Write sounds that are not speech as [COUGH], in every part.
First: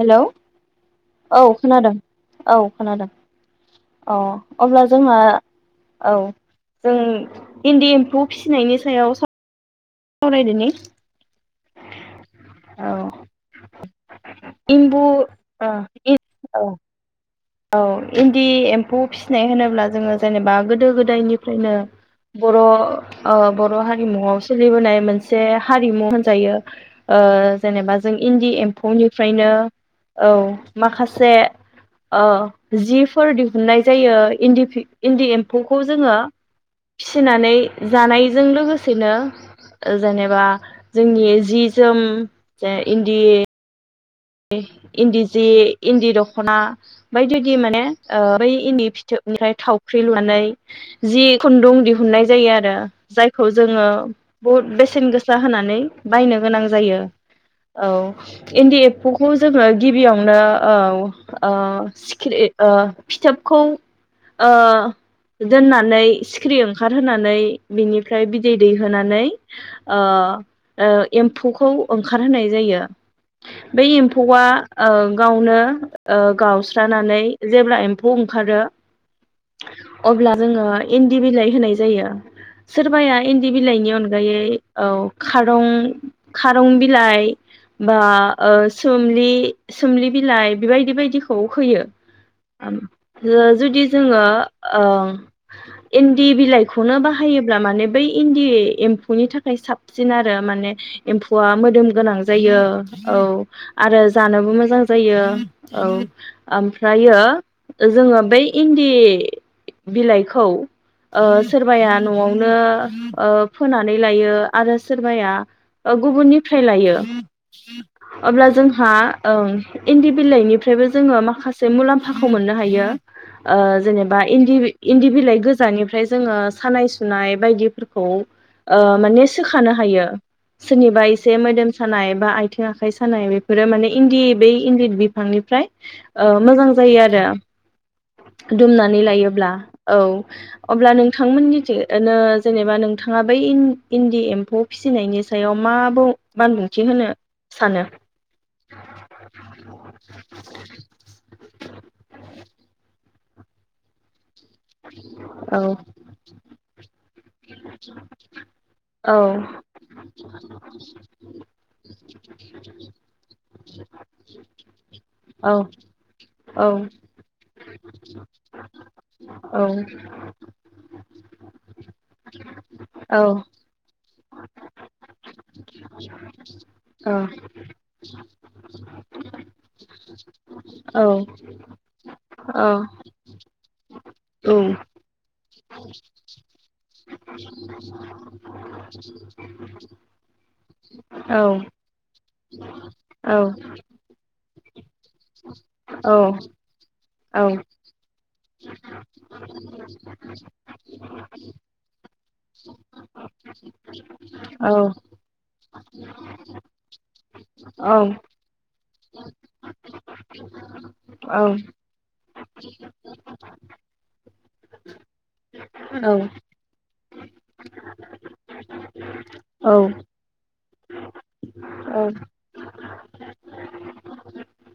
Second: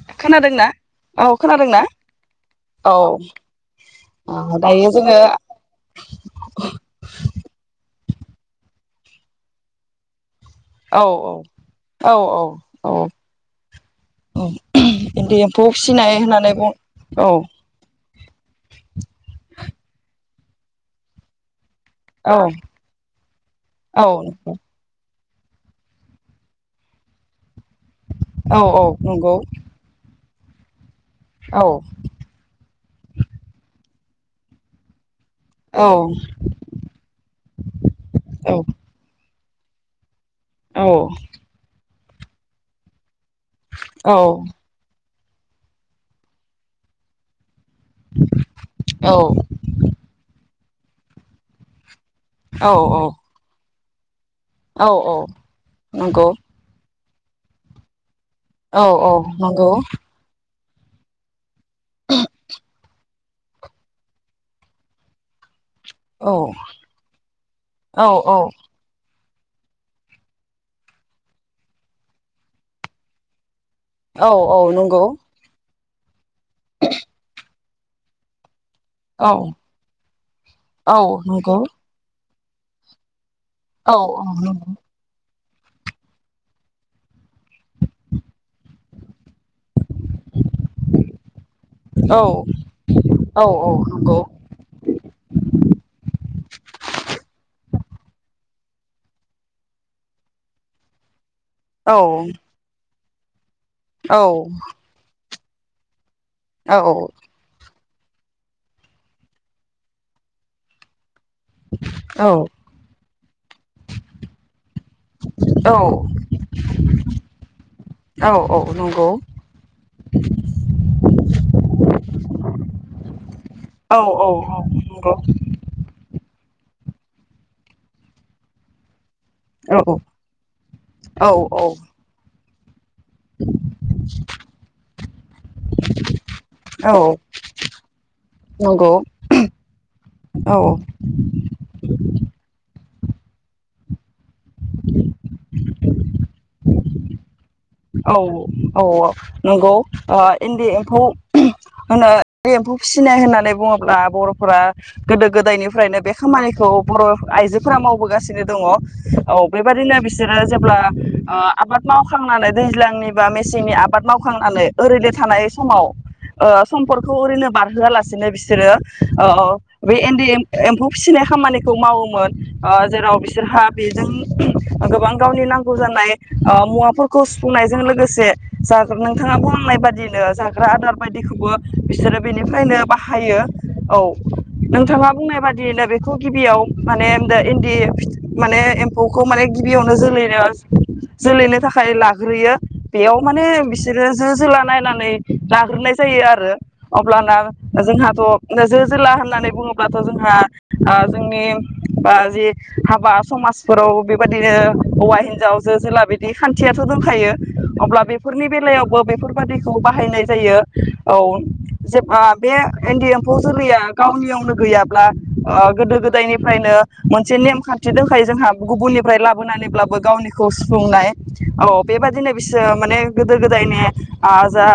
Hello खोनादोंना औ खोनादों औ खोनादों औ अब्ला दायो जोंहा जोङो औ जों इनदि एमफौ फिसिनायनि सायाव सावरायदिनि औ औ औ औ औ इम्बु इनदि एमफौ ओ फिनाय होननानै बु औ अ इनदि एमफौ फिसिनाय होनोब्ला जोङो जेनेबा गोदो गोदायनिफ्रायनो औ बर' अ बर' औ हारिमुआव सोलिबोनाय मोनसे मोनसे हारिमु होनजायो ओ जेनेबा जों इन्दि औ औ नंगौ एमफौनिफ्रायनो औ माखासे औ जिफोर दिहुननाय जायो इन्दि इनदि एमफौखौ औ जोङो फिसिनानै जानायजों लोगोसेनो ओ जेनेबा औ जोंनि जि जोम उ जे इनदि औ इनदि जि इनदि दख'ना बायदि बिदि माने अ बै इनदि औ फिथोबनिफ्राय थावख्रि लुनाय जि खुन्दुं दिहुन दिहुननाय जायो औ आरो जायखौ जोङो [INAUDIBLE] बहुद औ बेसेन औ गोसा होनानै नंगौ बायनो गोनां जायो औ इन्दि औ औ खुखौ जोङो नंगौ गिबियावनो औ ओ सिखिरि ओ फिथोबखौ ओ दोननानै औ सिखिरि ओंखारहोनानै औ बिनिफ्राय बिदै दैहोनानै ओ ओम एम्फौखौ ओंखारहोनाय जायो बै औ एम्फौआ औ ओ नंगौ गावनो ओ गावस्रानानै जेब्ला एम्फौ ओंखारो औ अब्ला जोङो औ इन्दि बिलाइ नंगौ औ नंगौ होनाय जायो सोरबाया इन्दि बिलाइनि औ अनगायै औ खारं खारं बिलाइ बा ओ सोमलि सोमलि बिलाइ बेबायदि बायदिखौ होयो औ औ जुदि नंगौ जोङो ओ इनद इन्दि बिलाइखौनो बाहायोब्ला माने बै इन्दि एम्फौनि थाखाय साबसिन आरो माने एमफ गवा मोदोम औ गोनां जायो औ आरो जानोबो मोजां जायो औ ओमफ्रायो जोङो बै इन्दि बिलाइखौ ओ सोरबाया औ न'आवनो फोनानै लायो आरो सोरबाया औ गुबुननिफ्राय लायो औ अब्ला औ जोंहा नंगौ ओम इन्दि बिलाइनिफ्रायबो जोङो माखासे मुलाम्फाखौ मोननो हायो ओ औ जेनेबा औ इन्दि औ इन्दि नंगौ बिलाइ गोजानिफ्राय जोङो बा सानाय सुनाय बायदि फोरखौ ओ माने सोखानो हायो सोरनिबा औ एसे औ मोदोम सानाय बा आ जाखयस सानाय बेफोरो माने इन्दि बै इन्दि बिफ निफ्राय मोजां औ जायो आरो नंगौ दुमनानै लायोब्ला औ औ अब्ला नोंथांमोननिथिं जेनेबा नों नोंथाङा बै इन्दि एमफौ एम्फौ फिसिनायनि सायाव माबुं बानबुंथि होनो सानो औ औ औ नंगौ इन्दि एम्फौ होनो एम्फौ फिसि सिनाय होननानै बुङोब्ला बर' फोर गोदो औ गोदायनिफ्रायनो बे खामानिखौ बर' आइजोफोरा मावबोगासिनो दङ औ नोंगौ बेबादिनो बिसोरो जेब्ला आबाद माव खांनानै दैज्लांनि बा मेसेंनि मेसेंनि आबाद मावखांनानै ओरैनो थानाय समाव सम्फोरखौखौ ओरैनो नो बारहोआलासेनो बिसोरो ओ ओ औ बे एन्दि एम्फौ फिसिनाय खामानिखौ मावोमोन जेराव बिसोरहा बेजों गोबां गावनि नांगौ जानाय मुवा खौ सुफुंनायजों लोगोसे जागोन नोंथाङा बुंनाय बादिनो जागोन आदार बायदिखौबो बिसोरो बेनिफ्रायनो बाहायो औ नोंथाङा बुंनाय बादि बिदिनो बेखौ गिबियाव माने इन्दि माने एम्फौखौ माने गिबियावनो जोलैनो जोलैनो थाखाय फ्राय लाग्रोयो बेयाव माने बिसोरो जो जोला नायनानै लाग्रोनाय जायो आरो अब्लाना जोंहाथ' जो जोला होननानै बुङोब्लाथ' जोंहा जोंनि जि हाबा समाजफोराव बेबायदिनो हौवा हिनजाव जो जेला बिदि खान्थियाथ' दंखायो अब्ला बेफोरनि बेलायावबो बेफोरबादिखौ बाहायनाय जायो औ जे बे इन्दि एम्फौ जोलैया गावनियावनो गैयाब्ला ओ गोदो गोदायनिफ्रायनो मोनसे नेमखान्थि दंखायो जोंहा गुबुननिफ्राय लाबोनानैब्लाबो गावनिखौ सुफुंनाय औ बेबादिनो बिसोरो माने गोदो गोदायनि आ जा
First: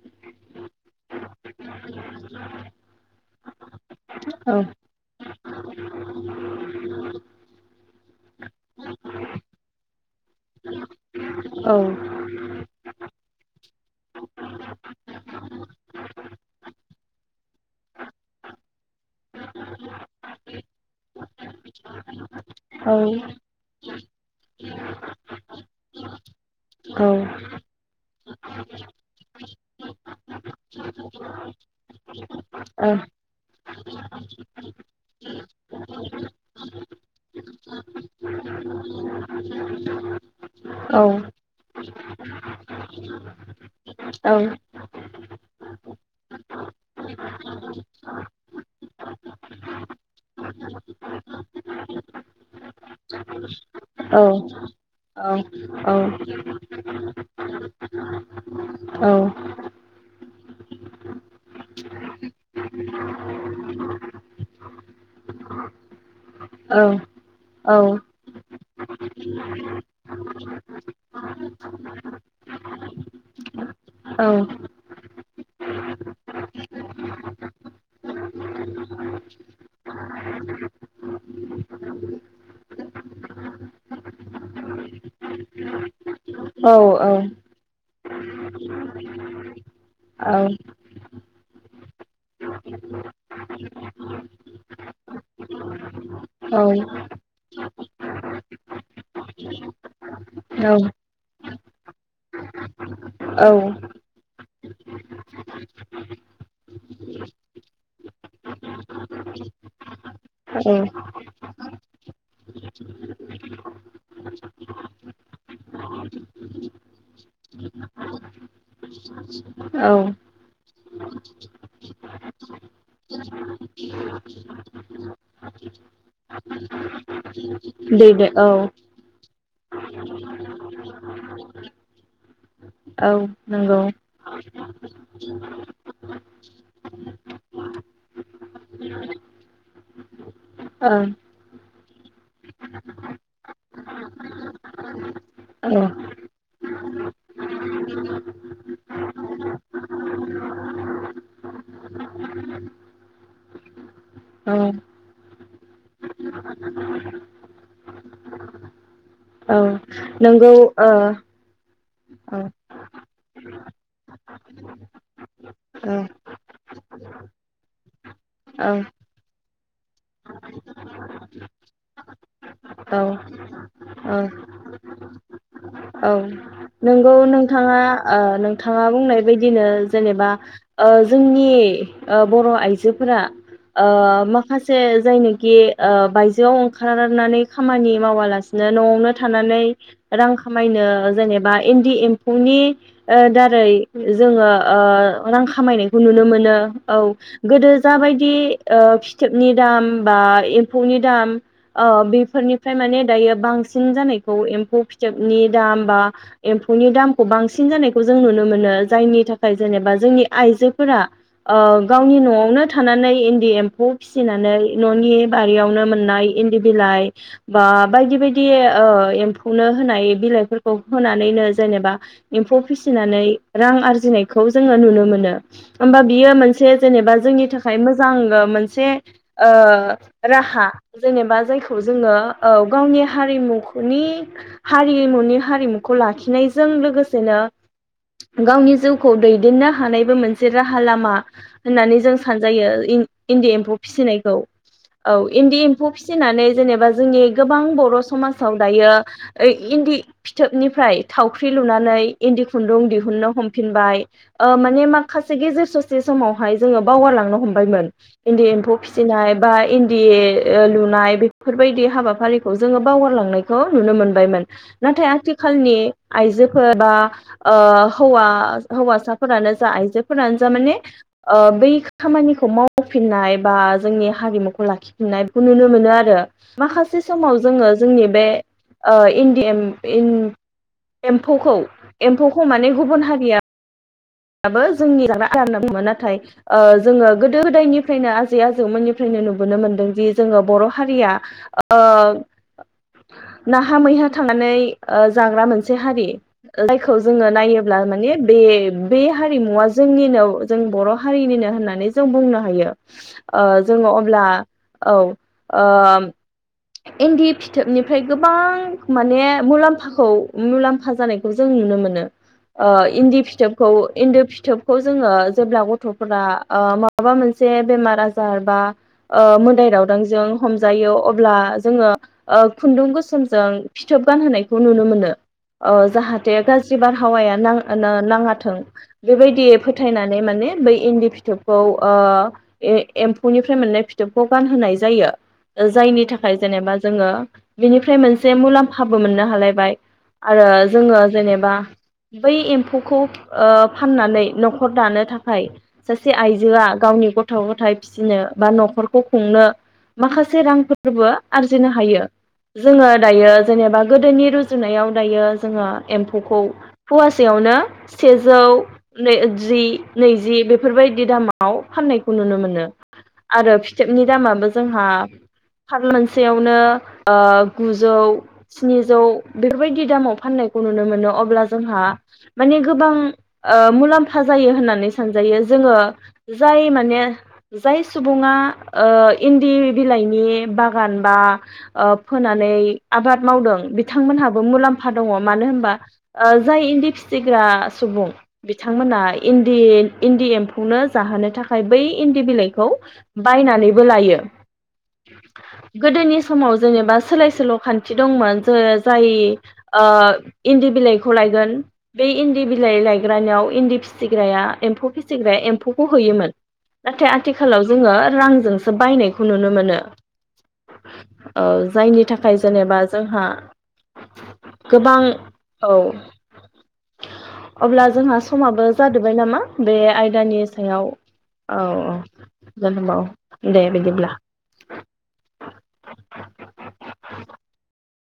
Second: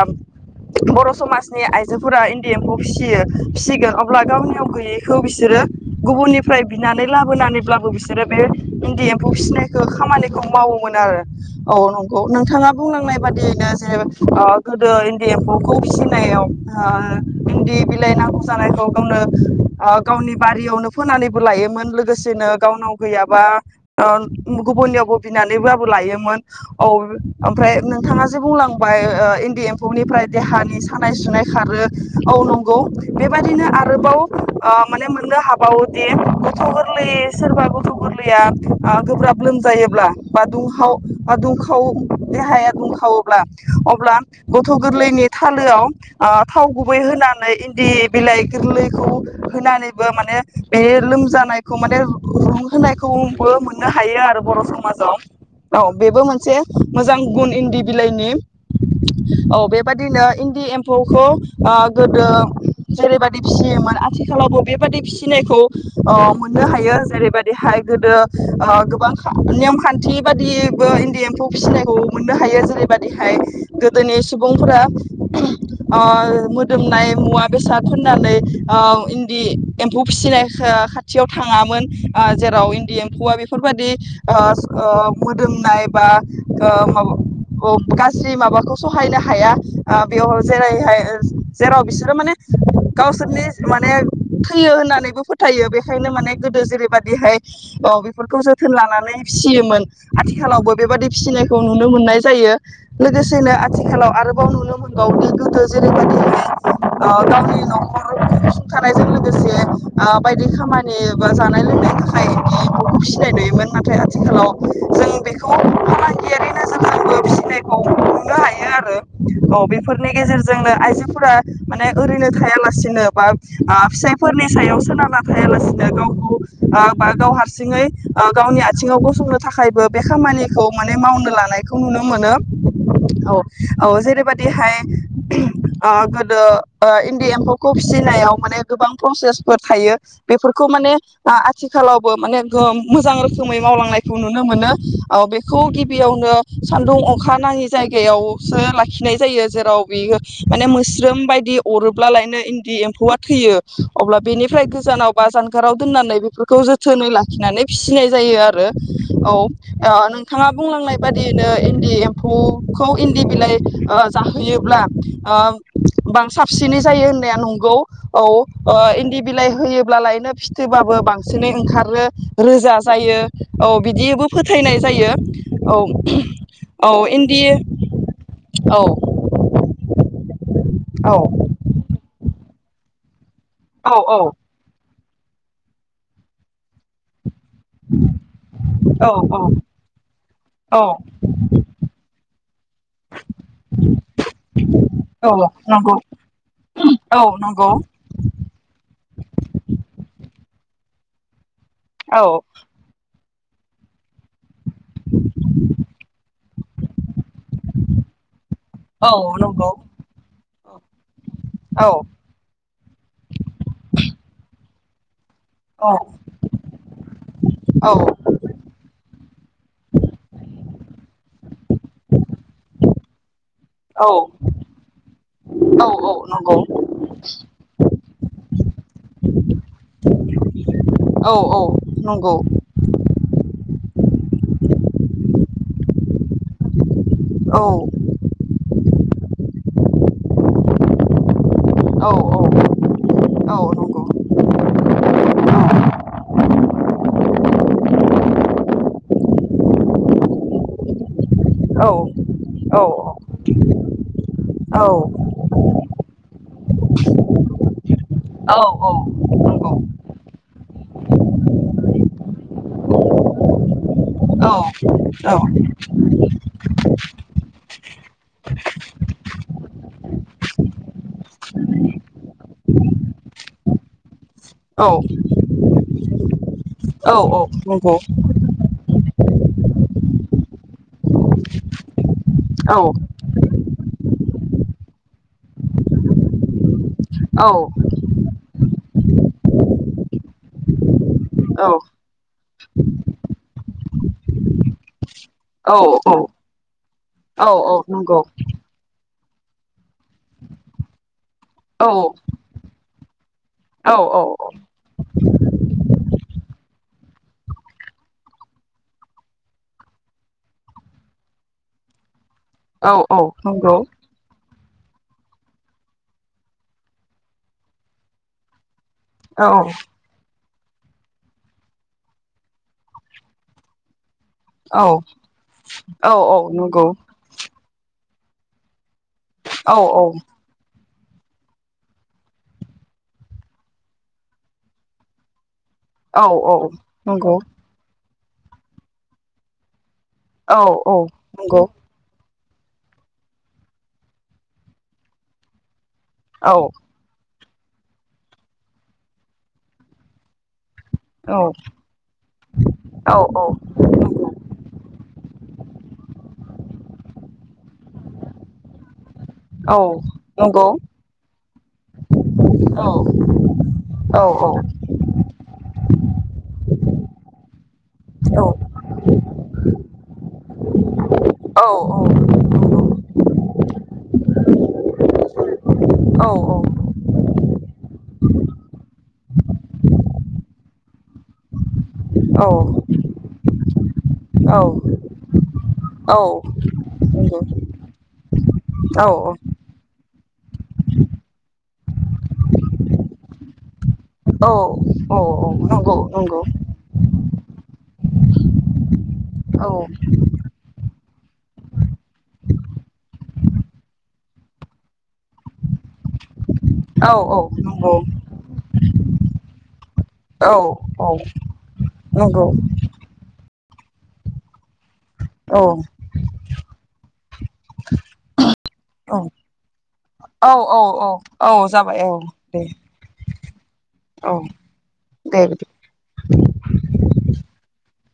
बर' समाजनि आइजोफोरा इन्दि एम्फौ फिसियो फिसिगोन अब्ला गावनियाव गैयैखौ बिसोरो गुबुननिफ्राय बिनानै लाबोनानैब्लाबो बिसोरो बे इन्दि एम्फौ फिसिनायखौ खामानिखौ मावोमोन आरो औ नंगौ नोंथाङा बुंलांनाय बादियैनो जे ओ गोदो इन्दि एम्फौखौ फिसिनायाव ओ इन्दि बिलाइ नांगौ जानायखौ गावनो ओ गावनि बारियावनो फोनानैबो लायोमोन लोगोसेनो गावनाव गैयाबा ओ गुबुननियावबो बिनानैबाबो लायोमोन औ ओमफ्राय नोंथाङा जे बुंलांबाय ओ इन्दि एम्फौनिफ्राय देहानि सानाय सुनाय खारो औ नंगौ बेबायदिनो आरोबाव ओ माने मोननो हाबावोदि गथ' गोरलै सोरबा गथ' गोरलैया ओ गोब्राब लोमजायोब्ला बा औ बा दुंखाव देहाया दुंखावोब्ला अब्ला गथ' गोरलैनि थालोआव थाव ओ गुबै होनानै इन्दि बिलाइ गोरलैखौ होनानैबो माने बे लोमजानायखौ माने रुं होनायखौबो मो मोननो हायो आरो बर' समाजाव औ बेबो मोनसे मोजां गुन इंदि बिलाइनि औ बेबादि बिदिनो इन्दि एम्फौखौ ओ गोदो जेरैबायदि फिसियोमोन आथिखालावबो बेबायादि फिसिनायखौ ओ नो हायो जेरैबाय बेहाय गोदो ओ गोबां नेम खान्थि बा बो इन्दि एम्फौ फिसिनायखौ मोननो हायो जेरैबादिहाय गोदोनि सुबुंफोरा ओ मोदोमनाय मुवा बेसाद फोननानै ओ इन्दि एम्फौ फिसिनाय खाथियाव थाङामोन ओ जेराव इन्दि एम्फौआ बेफोरबायदि ओ मोदोमनाय बा ओ माबा अ स्रि माबाखौ सहायनो हाया बेयाव जेरैहाय जेराव बिसोरो माने गावसोरनि माने थैयो होननानैबो फोथायो बेखायनो माने गोदो जेरैबादिहाय ओ बेफोरखौ जोथोन लानानै फिसियोमोन आथिखालावबो बेबादि फिसिनायखौ नुनो मोननाय जायो लोगोसेनो आथिखालाव आरो नुनो मोनगौ बे गोदो जेरैबायदि ओ गावनि न'खरावसुं थानायजों लोगोसे ओ बायदि खामानि बा जानाय लोंनायनि थाखाय बि एमफौखौ फिसिनाय नुयोमोन नाथाय आथिखालाव जों बेखौ फालांगियारि नोजोरजोंबो फिसिनायखौ मोननो हायो आरो औ बेफोरनि गेजेरजोंनो आइजोफोरा माने ओरैनो थाया लासिनो बा ओ फिसायफोरनि सायाव सोनारना थायालासिनो गावखौ ओ बा गाव हारसिं ओ गावनि ओ आथिङाव गसंनो थाखायबो बे खामानिखौ माने मावनो लानायखौ नुनो मोनो औ औ नंगौ। जेरैबादिहाय ओ गोदो ओ इन्दि एम्फौखौ फिसिनायाव माने गोबां प्रसेसफोर थायो बेफोरखौ माने आ आथिखालावबो माने मोजां रोखोमै मावलांनाय बेखौ नुनो मोनो ओ बेखौ गिबियावनो सानदुं अखा नाङि जायगायावसो लाखिनाय जायो जेराव बियो माने मोस्रोम बायदि अरोब्लालायनो इन्दि एम्फौआ थैयो अब्ला बेनिफ्राय गोजानाव बा जानगाराव दोननानै बेफोरखौ जोथोनै लाखिनानै फिसिनाय जायो आरो औ नोंथाङा बुंलांनाय ओ बादियैनो इनदि दि औ एम्फौखौ इन्दि बिलाइ ओ जाहोयोब्ला ओ बां साबसिनै जायो होननाया नंगौ औ इन्दि बिलाइ होयोब्ला लायनो फिथोबाबो बांसिनै ओंखारो रोजा औ जायो औ बिदियैबो फोथायनाय जायो औ औ इन्दि नोंथाङा ओ औ नोंथाङा बुंनाय बायदिनो जेनेबा ओ औ जोंनि ओ बर' आइ जोफोरा ओ औ माखासे जायनोखि ओ बायजोआव ओंखारनानै खामानि मावालासिनो न'आवनो औ थानानै रां औ खामायनो जेनेबा एनदि एम नि ओ दारै जोङो ओ औ रां नंगौ खामायनायखौ नुनो मोनो औ गोदो जाबायदि ओ फिथोबनि दाम बा ओ एम्फौनि दाम अ औ बेफोरनिफ्राय माने दायो बांसिन जानायखौ एम फौ फिथोबनि दाम बा एम्फौ नि दाम खौ बांसिन जानायखौ जों नुनो मोनो औ जायनि थाखाय नंगौ जेनेबा जोंनि आइजोफोरा ओ औ गावनि न'आवनो थानानै इन्दि एम्फौ फिसिनानै न'नि बारियावनो औ मोननाय इन्दि बिलाइ बा औ बायदि बायदि ओ एम्फौनो होनाय बिलाइफोरखौ होनानैनो जेनेबा एम्फौ फिसिनानै रां औ आरजिनायखौ जोङो नुनो मोनो होमबा बियो नंगौ मोनसे जेनेबा जोंनि थाखाय मोजां ओ मोनसे ओ राहा औ जेनेबा औ जायखौ जोङो नंगौ औ गावनि हारिमु नि हारिमुनि हारिमुखौ लाखिनाय जों लोगोसेनो औ गावनि जिउखौ दैदेननो हानायबो मोनसे राहा लामा होननानै औ जों सानजायो इन इन्दि एम्फौ नंगौ फिसिनायखौ औ इन्दि एम्फौ फिसिनानै जेनेबा जोंनि गोबां बर' समाजाव दायो ओइ इन्दि फिथोबनिफ्राय थाव ख्रि औ लुनानै इन्दि खुन्दुं दिहुनो हमफिन बाय ओ माने औ माखासे गेजेर ससे समाव हाय जोङो बावारलांनो हमबायमोन इन्दि औ एम्फौ औ फिसिनाय बा नंगौ इन्दि ओ लुनाय बेफोरबायदि हाबाफारिखौ जोङो बावगारलांनायखौ नुनो मोन औ औ [INAUDIBLE] [UNINTELLIGIBLE] ओ हौवासाफोरानो जा आइजोफोरानो जा माने ओ बै खामानिखौ मावफिननाय बा जोंनि हारिमुखौ औ लाखिफिननायखौ नुनो मोनो आरो आरो माखासे औ औ समाव जोङो नंगौ जोंनि बे ओ इन्दि एम इन [UNINTELLIGIBLE] एम्फौखौ एम्फौखौ औ माने गुबुन हारिया [UNINTELLIGIBLE] जोङो गोदो औ गोदायनिफ्रायनो आजै आजौमोननि फनो नुबोनो मोनदोंदि जोङो बर' हारिया ओ नाहा मैहा थांनानै ओ जाग्रा मोनसे औ हारि जायखौ जोङो औ औ नायोब्ला माने नंगौ बे हारिमुवा जोंनिनो जों बर' हारिनिनो औ होननानै जों बुंनो हायो ओ जोङो औ अब्ला औ इन्दि फिथोबनिफ्राय गोबां माने मुलाम्फाखौ मुलाम्फा जानायखौ जों नुनो मोनो ओ औ इन्दि औ फिथोब खौ नंगौ एन्दोब फिथोब खौ जोङो जेब्ला गथ'फोरा ओ माबा मोनसे बेमार आजार बा ओ औ मोदाय दावदांजों हमजायो अब्ला जों ओ खुुंन्दुं गोसोमजों फिथोब गान होनायखौ औ नुनो मोनो ओ औ जाहाथे गाज्रि नंगौ बारहावाया न थों बेबायदियै औ नंगौ औ फोथायनानै माने बै इन्दि फिथोबखौ ओ ए-एम्फौनिफ्राय मोननाय फिथोबखौ गानहोनाय जायो जायनि औ नंगौ औ थाखाय औ जेनेबा जोङो नंगौ बिनिफ्राय मोनसे से मुलाम्फाबो मोननो हालायबाय आरो औ नंगौ औ जोङो जेनेबा औ बै एम्फौखौ ओ फाननानै न'खर दानो थाखाय सासे आइजोआ गावनि गथ' गथ' गथाय फिसिनो बा न'खौ खुंनो माखसे रां फोरबो आरजिनो हायो जोङो दायो जेनेबा गोदोनि रुजुनायाव दायो जोङो एम्फौखौ फुवासेयावनो सेजौ जि नैजि बेफोरबायदि दामाव फाननायखौ नुनो मोनो आरो फिथोबनि दामाबो जोंहा फार मोनसेयावनो अ गुस जौ स्नि जौ बेफोरबायदि दामाव फाननायखौ नुनो मोनो अब ब्लाड जोंहा माने गोबां ओ मुलाम्फा जायो होननानै सानजायो जोङो जाय माने जाय सुबुङा ओ इन्दि बिलाइनि बागान बा ओ फोनानै आबाद मावदों बे बिथांमोनहाबो मुलाम्फा दङ मानो होनबा ओ जाय इन्दि फिसि फिसिग्रा सुबुं बिथांमोना इन्दि इन्दि एम्फौनो जाहोनो थाखाय बै इन्दि बिलाइखौ बायनानै बो लायो औ नंगौ गोदोनि नंगौ समाव जेनेबा सोलाय सोल' खान्थि दंमोन जो जाय औ ओ इन्दि बिलाइ लायगोन बे इन्दि बिलाइ लायग्रानियाव इन्दि फिसिग्राया एम्फौ फिसिग्राया एम्फौखौ होयोमोन। नाथाय औ आथिखालाव जोङो नंगौ रांजोंसो बायनायखौ नुनो मोनो औ औ जायनि थाखाय नंगौ जेनेबा जोंहा गोबां औ अब्ला जोंहा समाबो जादोबाय नामा बे आयदानि औ औ सायाव? औ औ जाबाय औ दे औ दे बिदि